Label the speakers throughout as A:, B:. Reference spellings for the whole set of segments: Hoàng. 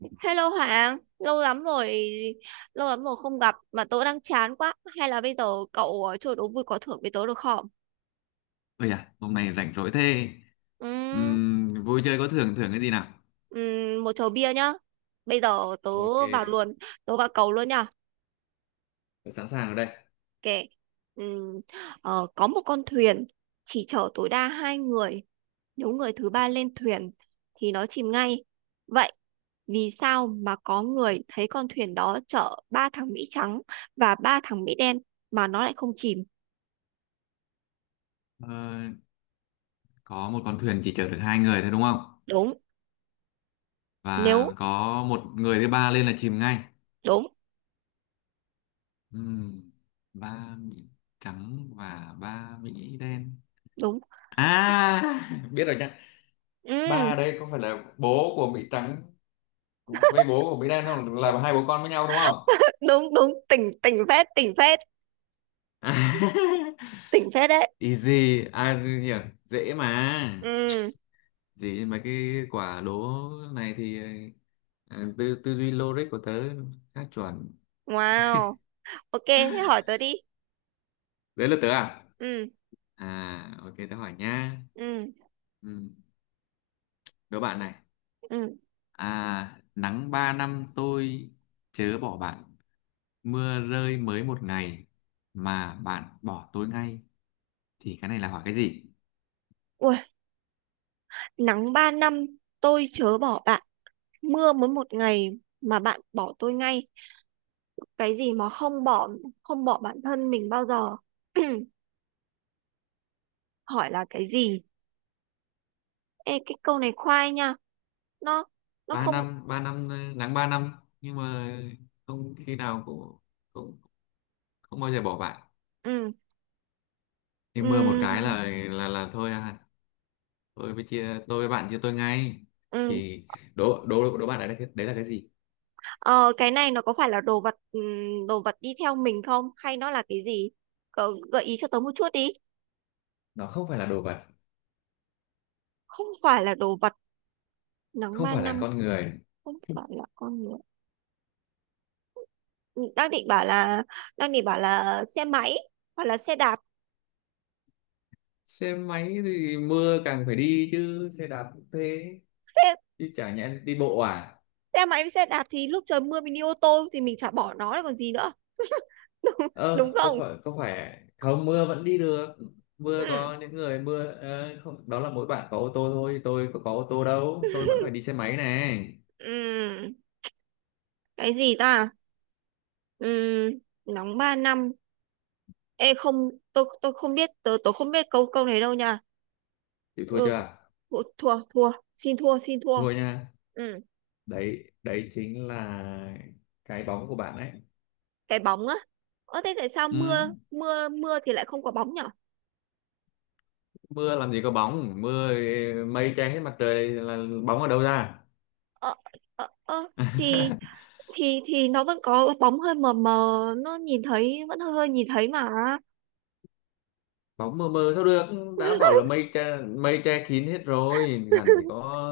A: Hello Hoàng, lâu lắm rồi không gặp mà tớ đang chán quá. Hay là bây giờ cậu chơi đố vui có thưởng với tớ được không?
B: Ôi à, hôm nay rảnh rỗi thế.
A: Ừm.
B: Vui chơi có thưởng, thưởng cái gì nào?
A: Một chầu bia nhá. Bây giờ tớ
B: Ok,
A: vào luôn, vào cầu luôn nhá.
B: tôi sẵn sàng ở đây.
A: Ok. Ừm, có một con thuyền chỉ chở tối đa hai người. Nếu người thứ ba lên thuyền thì nó chìm ngay. Vậy vì sao mà có người thấy con thuyền đó chở ba thằng Mỹ trắng và ba thằng Mỹ đen mà nó lại không chìm?
B: Ờ, có một con thuyền chỉ chở được hai người thôi đúng không?
A: Đúng.
B: Và
A: nếu
B: có một người thứ ba lên là chìm ngay.
A: đúng
B: Ừm, ba Mỹ trắng và ba Mỹ đen.
A: đúng
B: À, biết rồi nha. Ba
A: ừ,
B: đây có phải là bố của Mỹ trắng với bố của Mỹ đen không? Là hai bố con với nhau đúng không?
A: đúng đúng tỉnh tỉnh phết tỉnh phết tỉnh phết đấy,
B: Easy, ai hiểu, dễ mà.
A: ừ,
B: Gì mấy cái quả đố này thì tư tư duy logic của tớ khá chuẩn.
A: wow, ok, thế hỏi tớ đi.
B: Đấy là tớ à?
A: Ừ,
B: À ok tớ hỏi nha.
A: ừ,
B: Ừ, đố bạn này.
A: ừ,
B: À, nắng ba năm tôi chớ bỏ bạn, mưa rơi mới một ngày mà bạn bỏ tôi ngay, thì cái này là hỏi cái gì?
A: ui, nắng 3 năm tôi chớ bỏ bạn, mưa mới một ngày mà bạn bỏ tôi ngay, cái gì mà không bỏ, không bỏ bản thân mình bao giờ. Hỏi là cái gì? Ê, cái câu này khoai nha, nó nó
B: ba
A: không
B: năm ba năm nắng ba năm, nhưng mà không khi nào cũng cũng không bao giờ bỏ bạn,
A: Ừ,
B: thì mưa một cái
A: ừ,
B: là là thôi à? Tôi với bạn chia tôi ngay,
A: ừ.
B: thì đố đố đố bạn đấy là đấy là cái gì?
A: Ờ, cái này nó có phải là đồ vật, đồ vật đi theo mình không, hay nó là cái gì? Cậu gợi ý cho tớ một chút đi.
B: Nó không phải là đồ vật,
A: Không phải là đồ vật. Nắng
B: không
A: 3
B: phải là
A: năm,
B: con người.
A: không phải là con người. Ừ, đang định bảo là xe máy hoặc là xe đạp.
B: Xe máy thì mưa càng phải đi chứ, xe đạp cũng thế,
A: Xe
B: chứ chả nhẽ đi bộ à?
A: xe máy với xe đạp thì lúc trời mưa mình đi ô tô thì mình chả bỏ nó rồi còn gì nữa. Đúng, đúng
B: Ơ có
A: không?
B: phải không, mưa vẫn đi được.
A: Ừ,
B: Mưa có những người mưa không, đó là mỗi bạn có ô tô thôi, tôi có ô tô đâu, tôi vẫn phải đi xe máy này.
A: ừ. Cái gì ta? Ừ, nóng 3 năm. Ê không, tôi không biết, tôi không biết câu câu này đâu nha.
B: Chịu thua
A: Ừ.
B: chưa?
A: Ủa, thua, thua, xin thua, xin thua.
B: Thua nha.
A: Ừ,
B: Đấy đấy chính là cái bóng của bạn ấy.
A: cái bóng á? Ơ thế tại sao
B: Ừ,
A: mưa mưa mưa thì lại không có bóng nhở?
B: mưa làm gì có bóng, mưa mây che hết mặt trời là bóng ở đâu ra?
A: Ờ, ờ, ờ, thì thì nó vẫn có bóng hơi mờ mờ, nó nhìn thấy vẫn hơi hơi nhìn thấy mà.
B: Bóng mờ mờ sao được, đã bảo là mây che kín hết rồi làm gì có.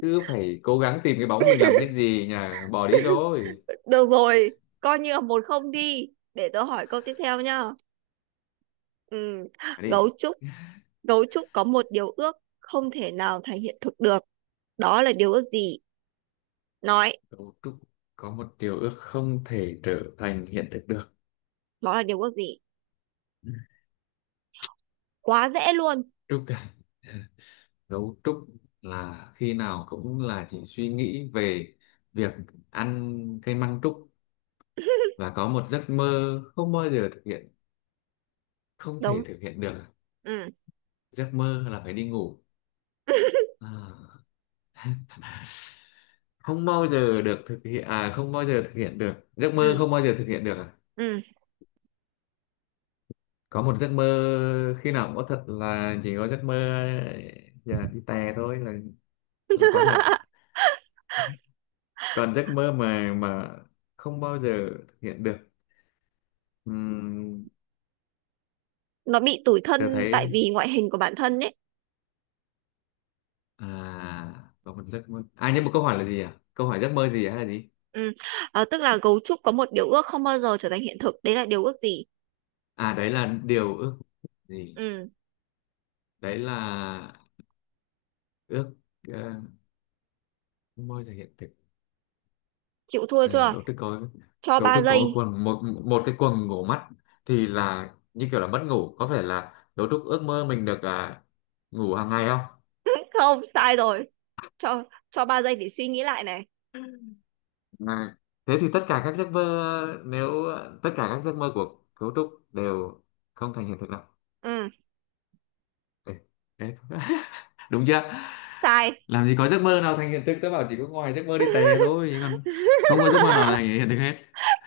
B: Cứ phải cố gắng tìm cái bóng mình làm cái gì nhỉ, bỏ đi rồi.
A: Được rồi, coi như là một không đi, để tớ hỏi câu tiếp theo nhá. Ừ,
B: À đi.
A: gấu trúc gấu trúc có một điều ước không thể nào thành hiện thực được, đó là điều ước gì? Nói
B: Cậu Trúc có một điều ước không thể trở thành hiện thực được.
A: đó là điều ước gì. Quá dễ luôn.
B: Trúc à, gấu trúc là khi nào cũng là chỉ suy nghĩ về việc ăn cây măng trúc, và có một giấc mơ không bao giờ thực hiện, không thể
A: Đúng.
B: thực hiện được à?
A: Ừ.
B: Giấc mơ là phải đi ngủ. À, không bao giờ được thực hiện à, không bao giờ thực hiện được, giấc
A: Ừ,
B: mơ không bao giờ thực hiện được à?
A: ừ.
B: Có một giấc mơ khi nào cũng có thật, là chỉ có giấc mơ giờ đi tè thôi là có thật, còn giấc mơ mà không bao giờ thực hiện được. uhm,
A: Nó bị tủi
B: tôi
A: thân tại
B: thấy
A: vì ngoại hình của bản thân ấy.
B: à có một giấc mơ à, nhưng mà câu hỏi là gì, à câu hỏi giấc mơ gì hay là gì?
A: Ừ. Ờ, tức là gấu trúc có một điều ước không bao giờ trở thành hiện thực, đấy là điều ước gì?
B: À đấy là điều ước gì.
A: Ừ,
B: Đấy là ước ờ, môi thể hiện thực.
A: chịu thua
B: À,
A: chưa?
B: cấu trúc có,
A: Cho
B: cấu
A: ba
B: trúc có
A: giây
B: quần một một cái quần ngủ mắt thì là như kiểu là mất ngủ, có phải là cấu trúc ước mơ mình được ngủ hàng ngày không?
A: Không, sai rồi. cho cho 3 giây để suy nghĩ lại này.
B: À, thế thì tất cả các giấc mơ nếu tất cả các giấc mơ của cấu trúc đều không thành hiện thực nào.
A: Ừ,
B: Ê, ê. Đúng chưa?
A: sai.
B: Làm gì có giấc mơ nào thành hiện thực, tớ bảo chỉ có ngoài giấc mơ đi tè thôi chứ còn không có giấc mơ nào thành hiện thực hết.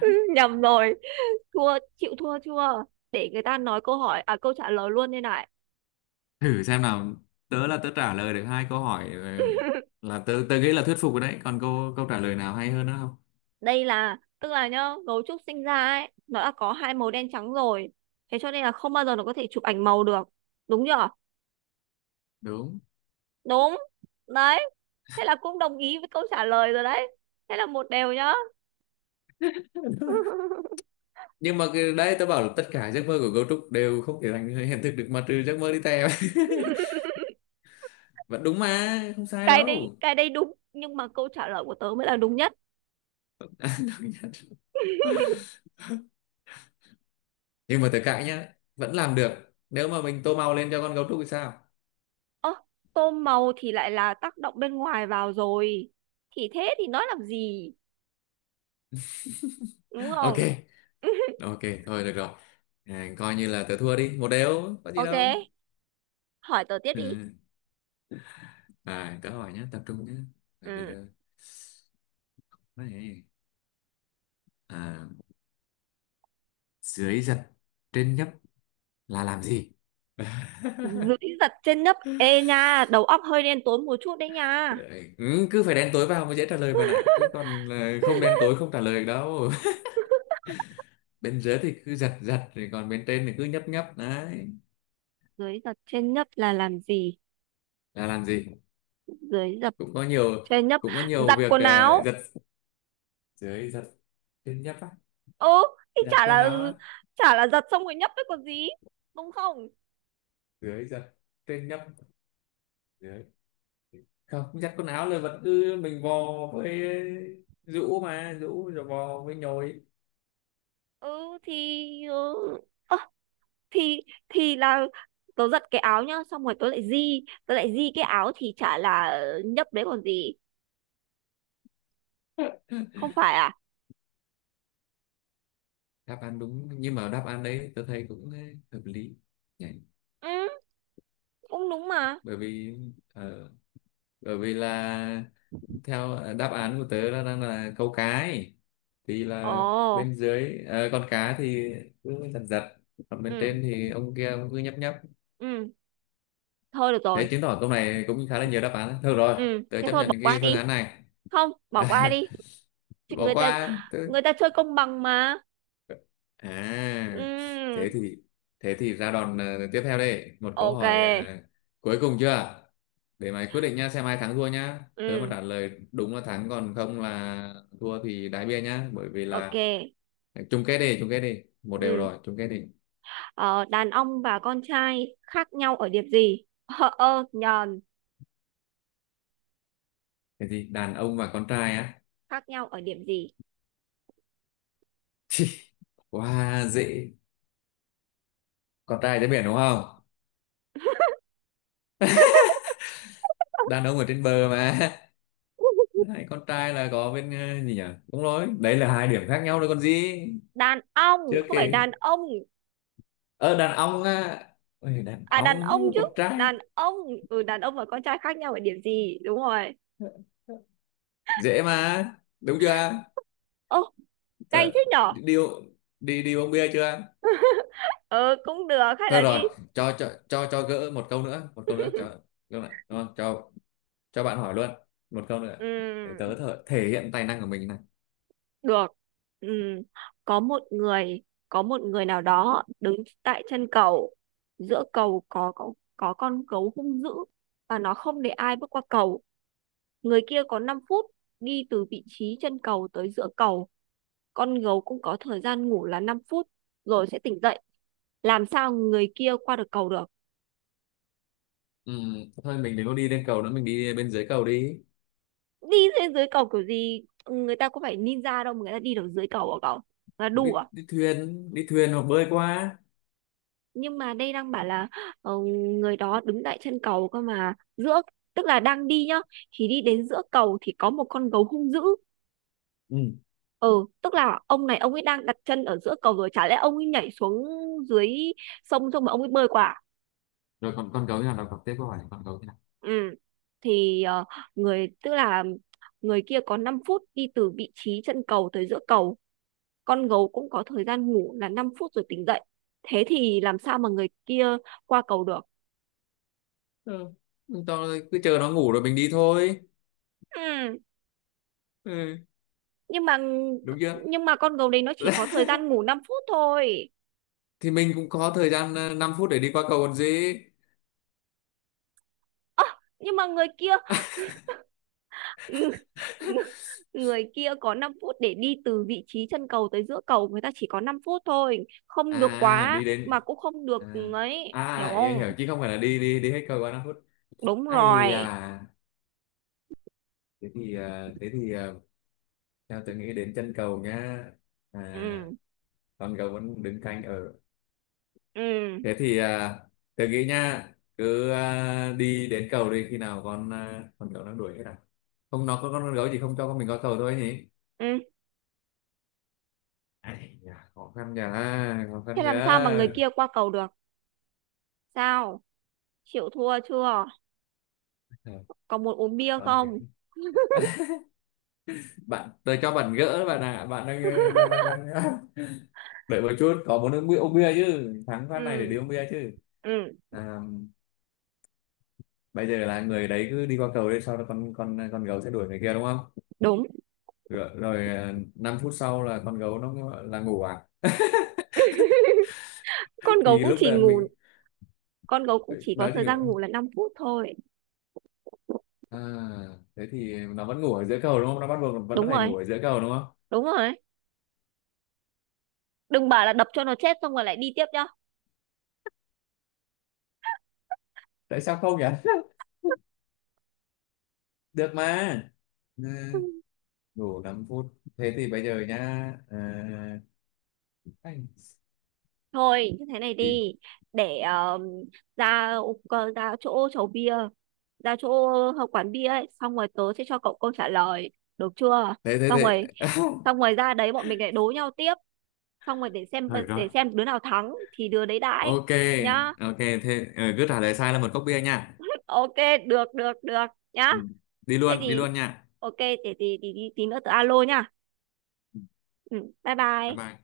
A: Ừ, nhầm rồi. Thua, chịu thua chưa? Để người ta nói câu hỏi, à, câu trả lời luôn đây này.
B: Thử xem nào, tớ trả lời được hai câu hỏi là tớ tớ nghĩ là thuyết phục rồi đấy, còn câu câu trả lời nào hay hơn nữa không?
A: Đây là, tức là nhá, gấu trúc sinh ra ấy nó đã có hai màu đen trắng rồi, thế cho nên là không bao giờ nó có thể chụp ảnh màu được, đúng chưa?
B: Đúng,
A: Đúng. Đấy, thế là cũng đồng ý với câu trả lời rồi đấy, thế là một đều nhá.
B: nhưng mà cái đấy tớ bảo là tất cả giấc mơ của cấu trúc đều không thể thành hiện thực được, mà trừ giấc mơ đi theo. Vẫn đúng mà không sai
A: cái đấy
B: đâu.
A: cái đấy đúng, nhưng mà câu trả lời của tớ mới là đúng nhất.
B: Nhưng mà tớ cãi nhá, vẫn làm được nếu mà mình tô màu lên cho con gấu trúc thì sao?
A: Ơ, tôm màu thì lại là tác động bên ngoài vào rồi, thì thế thì nói làm gì, đúng không?
B: Ok. Ok, thôi được rồi. À, coi như là tớ thua đi, một đều có gì
A: Ok,
B: đâu.
A: hỏi tớ tiếp đi.
B: Ừ. À tớ hỏi nhá, tập trung nhá, bởi vì
A: Ừ.
B: là đấy. À, dưới giật trên nhấp là làm gì?
A: Dưới giật trên nấc, ê nha, đầu óc hơi đen tối một chút đấy nha.
B: Ừ, cứ phải đen tối vào mới dễ trả lời bạn ạ, chứ còn không đen tối không trả lời được đâu. Bên dưới thì cứ giật giật, rồi còn bên trên thì cứ nhấp nhấp đấy,
A: Dưới giật trên nấc là làm gì?
B: là làm gì?
A: Dưới giật
B: Cũng có nhiều,
A: trên nấc,
B: cũng có nhiều
A: giặt
B: việc
A: quần áo.
B: giật. Dưới giật trên nhấp á,
A: Ừ, thì
B: giặt
A: chả
B: quần
A: là
B: áo
A: ừ,
B: á,
A: chả là giặt xong rồi nhấp đấy còn gì, đúng không?
B: dưới giặt trên nhấp, dưới không giặt quần áo là vẫn cứ mình vò với rũ, mà rũ rồi vò với nhồi.
A: Ừ, thì, ơ, thì là tớ giặt cái áo nhá xong rồi tớ lại di cái áo thì chả là nhấp đấy còn gì, không phải à?
B: Đáp án đúng, nhưng mà đáp án đấy tôi thấy cũng hợp lý nhỉ,
A: Ừ, cũng đúng mà.
B: bởi vì ờ, bởi vì là theo đáp án của tớ là đang là câu cá ấy. Thì là
A: Ồ.
B: bên dưới con cá thì cứ giật giật, còn bên
A: Ừ,
B: trên thì ông kia ông cứ nhấp nhấp.
A: ừ, thôi được rồi.
B: Thế chứng tỏ câu này cũng khá là nhiều đáp án thôi rồi,
A: Ừ,
B: tớ
A: thế
B: chấp
A: thôi
B: nhận
A: bỏ qua
B: cái phương
A: đi,
B: án này.
A: không bỏ qua đi. Chị-
B: Bỏ
A: người ta
B: qua.
A: người ta chơi công bằng mà.
B: À, thế
A: Ừ,
B: thì, thế thì ra đòn tiếp theo đây, một câu
A: ok.
B: hỏi cuối cùng chưa? Để mày quyết định nhá, xem ai thắng thua nhá. Tớ mà
A: Ừ,
B: trả lời đúng là thắng, còn không là thua thì đái bia nhá, bởi vì
A: ok.
B: là à, chung kết đi, một đều
A: Ừ.
B: rồi, chung kết đi.
A: Ờ, đàn ông và con trai khác nhau ở điểm gì? Nhờn,
B: Thế thì đàn ông và con trai á.
A: khác nhau ở điểm gì?
B: Quá dễ. Con trai trên biển đúng không? Đàn ông ở trên bờ mà. Đấy, con trai là có bên gì nhỉ? Đúng rồi, đấy là hai điểm khác nhau đấy còn gì.
A: Đàn ông,
B: Chưa
A: không phải
B: kể
A: đàn ông.
B: ờ đàn ông á. Ôi, đàn
A: À, đàn
B: ông
A: ông
B: với
A: chứ.
B: con trai
A: Đàn ông. Ừ, đàn ông và con trai khác nhau ở điểm gì? Đúng rồi.
B: dễ mà, đúng chưa?
A: Ô, cay
B: Thôi,
A: thế nhở?
B: đi đi đi uống bia chưa?
A: Ờ, cũng được, hay
B: Thôi
A: là
B: rồi,
A: đi.
B: cho gỡ một câu nữa, một câu nữa, cho câu này đúng không? Cho bạn hỏi luôn một câu nữa,
A: Ừ,
B: để tớ thể hiện tài năng của mình này.
A: được. Ừ, có một người, có một người nào đó đứng tại chân cầu. Giữa cầu có con gấu hung dữ. Và nó không để ai bước qua cầu. Người kia có 5 phút đi từ vị trí chân cầu tới giữa cầu. Con gấu cũng có thời gian ngủ là 5 phút rồi sẽ tỉnh dậy. Làm sao người kia qua được cầu được?
B: Ừm, thôi mình đừng có đi lên cầu nữa, mình đi bên dưới cầu đi.
A: Đi lên dưới cầu kiểu gì? Người ta có phải ninja đâu mà người ta đi được dưới cầu hả cậu? Là
B: Đi,
A: đủ à?
B: đi thuyền hoặc bơi qua.
A: Nhưng mà đây đang bảo là, ờ, người đó đứng tại chân cầu cơ mà giữa, tức là đang đi nhá, thì đi đến giữa cầu thì có một con gấu hung dữ.
B: Ừ.
A: Ừ, tức là ông này, ông ấy đang đặt chân ở giữa cầu rồi, chả lẽ ông ấy nhảy xuống dưới sông xong mà ông ấy bơi qua à?
B: Rồi còn con gấu thế nào, đọc tiếp câu hỏi con gấu thế nào.
A: Ừ. Thì, ờ, người tức là người kia có 5 phút đi từ vị trí chân cầu tới giữa cầu, con gấu cũng có thời gian ngủ là 5 phút rồi tỉnh dậy. Thế thì làm sao mà người kia qua cầu được?
B: Ừ. Tao cứ chờ nó ngủ rồi mình đi thôi.
A: Ừ.
B: Ừ.
A: Nhưng mà,
B: Đúng chưa?
A: nhưng mà con gấu đấy nó chỉ có thời gian ngủ 5 phút thôi.
B: Thì mình cũng có thời gian 5 phút để đi qua cầu còn gì.
A: Ơ, nhưng mà người kia người kia có 5 phút để đi từ vị trí chân cầu tới giữa cầu, người ta chỉ có 5 phút thôi, không được
B: À
A: quá
B: đi
A: mà
B: đến,
A: cũng không được
B: à,
A: ấy, hiểu
B: à em
A: không?
B: hiểu, chứ không phải là đi đi đi hết cầu qua 5 phút.
A: Đúng
B: Ai
A: rồi.
B: à, thế thì thế thì theo tôi nghĩ đến chân cầu nhá. À,
A: Ừ,
B: con cầu vẫn đứng canh ở,
A: ừ,
B: thế thì à, tôi nghĩ nha, cứ à, đi đến cầu đi, khi nào con à, con gấu đang đuổi hết à, không nó có, con gấu chỉ không cho con mình qua cầu thôi nhỉ.
A: ừ,
B: Ai da, khó khăn nhờ, khó
A: thế
B: khăn nhờ.
A: làm sao mà người kia qua cầu được? Sao, chịu thua chưa?
B: Ờ,
A: Có muốn uống bia
B: con phải,
A: không?
B: bạn tôi cho bạn gỡ bạn ạ, bạn đang đang đợi một chút, có muốn uống bia, uống bia chứ, thắng phát này để
A: Ừ,
B: đi uống bia chứ.
A: ừ,
B: À, bây giờ là người đấy cứ đi qua cầu đây, sau đó con gấu sẽ đuổi người kia đúng không?
A: đúng.
B: Rồi, rồi à, 5 phút sau là con gấu nó là ngủ à,
A: con gấu
B: thì
A: cũng
B: lúc
A: chỉ
B: đấy
A: ngủ
B: mình
A: con gấu cũng chỉ có
B: nói chỉ
A: thời
B: ngựa.
A: gian ngủ là 5 phút thôi.
B: À thế thì nó vẫn ngủ ở giữa cầu đúng không, nó bắt buộc vẫn
A: Đúng
B: phải ngủ
A: rồi,
B: ở giữa cầu đúng không?
A: đúng rồi đấy. Đừng bảo là đập cho nó chết xong rồi lại đi tiếp nhá.
B: Tại sao không nhỉ? Được mà. Ừ, ngủ 5 phút, thế thì bây giờ nhá, à, anh,
A: Thôi như thế này đi, để, ra ra chỗ chầu bia, ra chỗ quán bia ấy, xong rồi tớ sẽ cho cậu câu trả lời, được chưa?
B: thế thế
A: Xong rồi,
B: thế.
A: xong rồi ra đấy bọn mình lại đố nhau tiếp, xong rồi để xem
B: Thôi được rồi,
A: để xem đứa nào thắng thì đứa đấy đãi
B: ok.
A: nhá.
B: Ok thế cứ trả lời sai là một cốc bia nha.
A: Ok, được được được, nhá.
B: Ừ. Đi
A: Thế
B: luôn đi
A: thì,
B: luôn nha.
A: ok, để thì tí nữa tớ alo nhá.
B: Ừ,
A: Ừ, bye
B: bye
A: bye.
B: bye.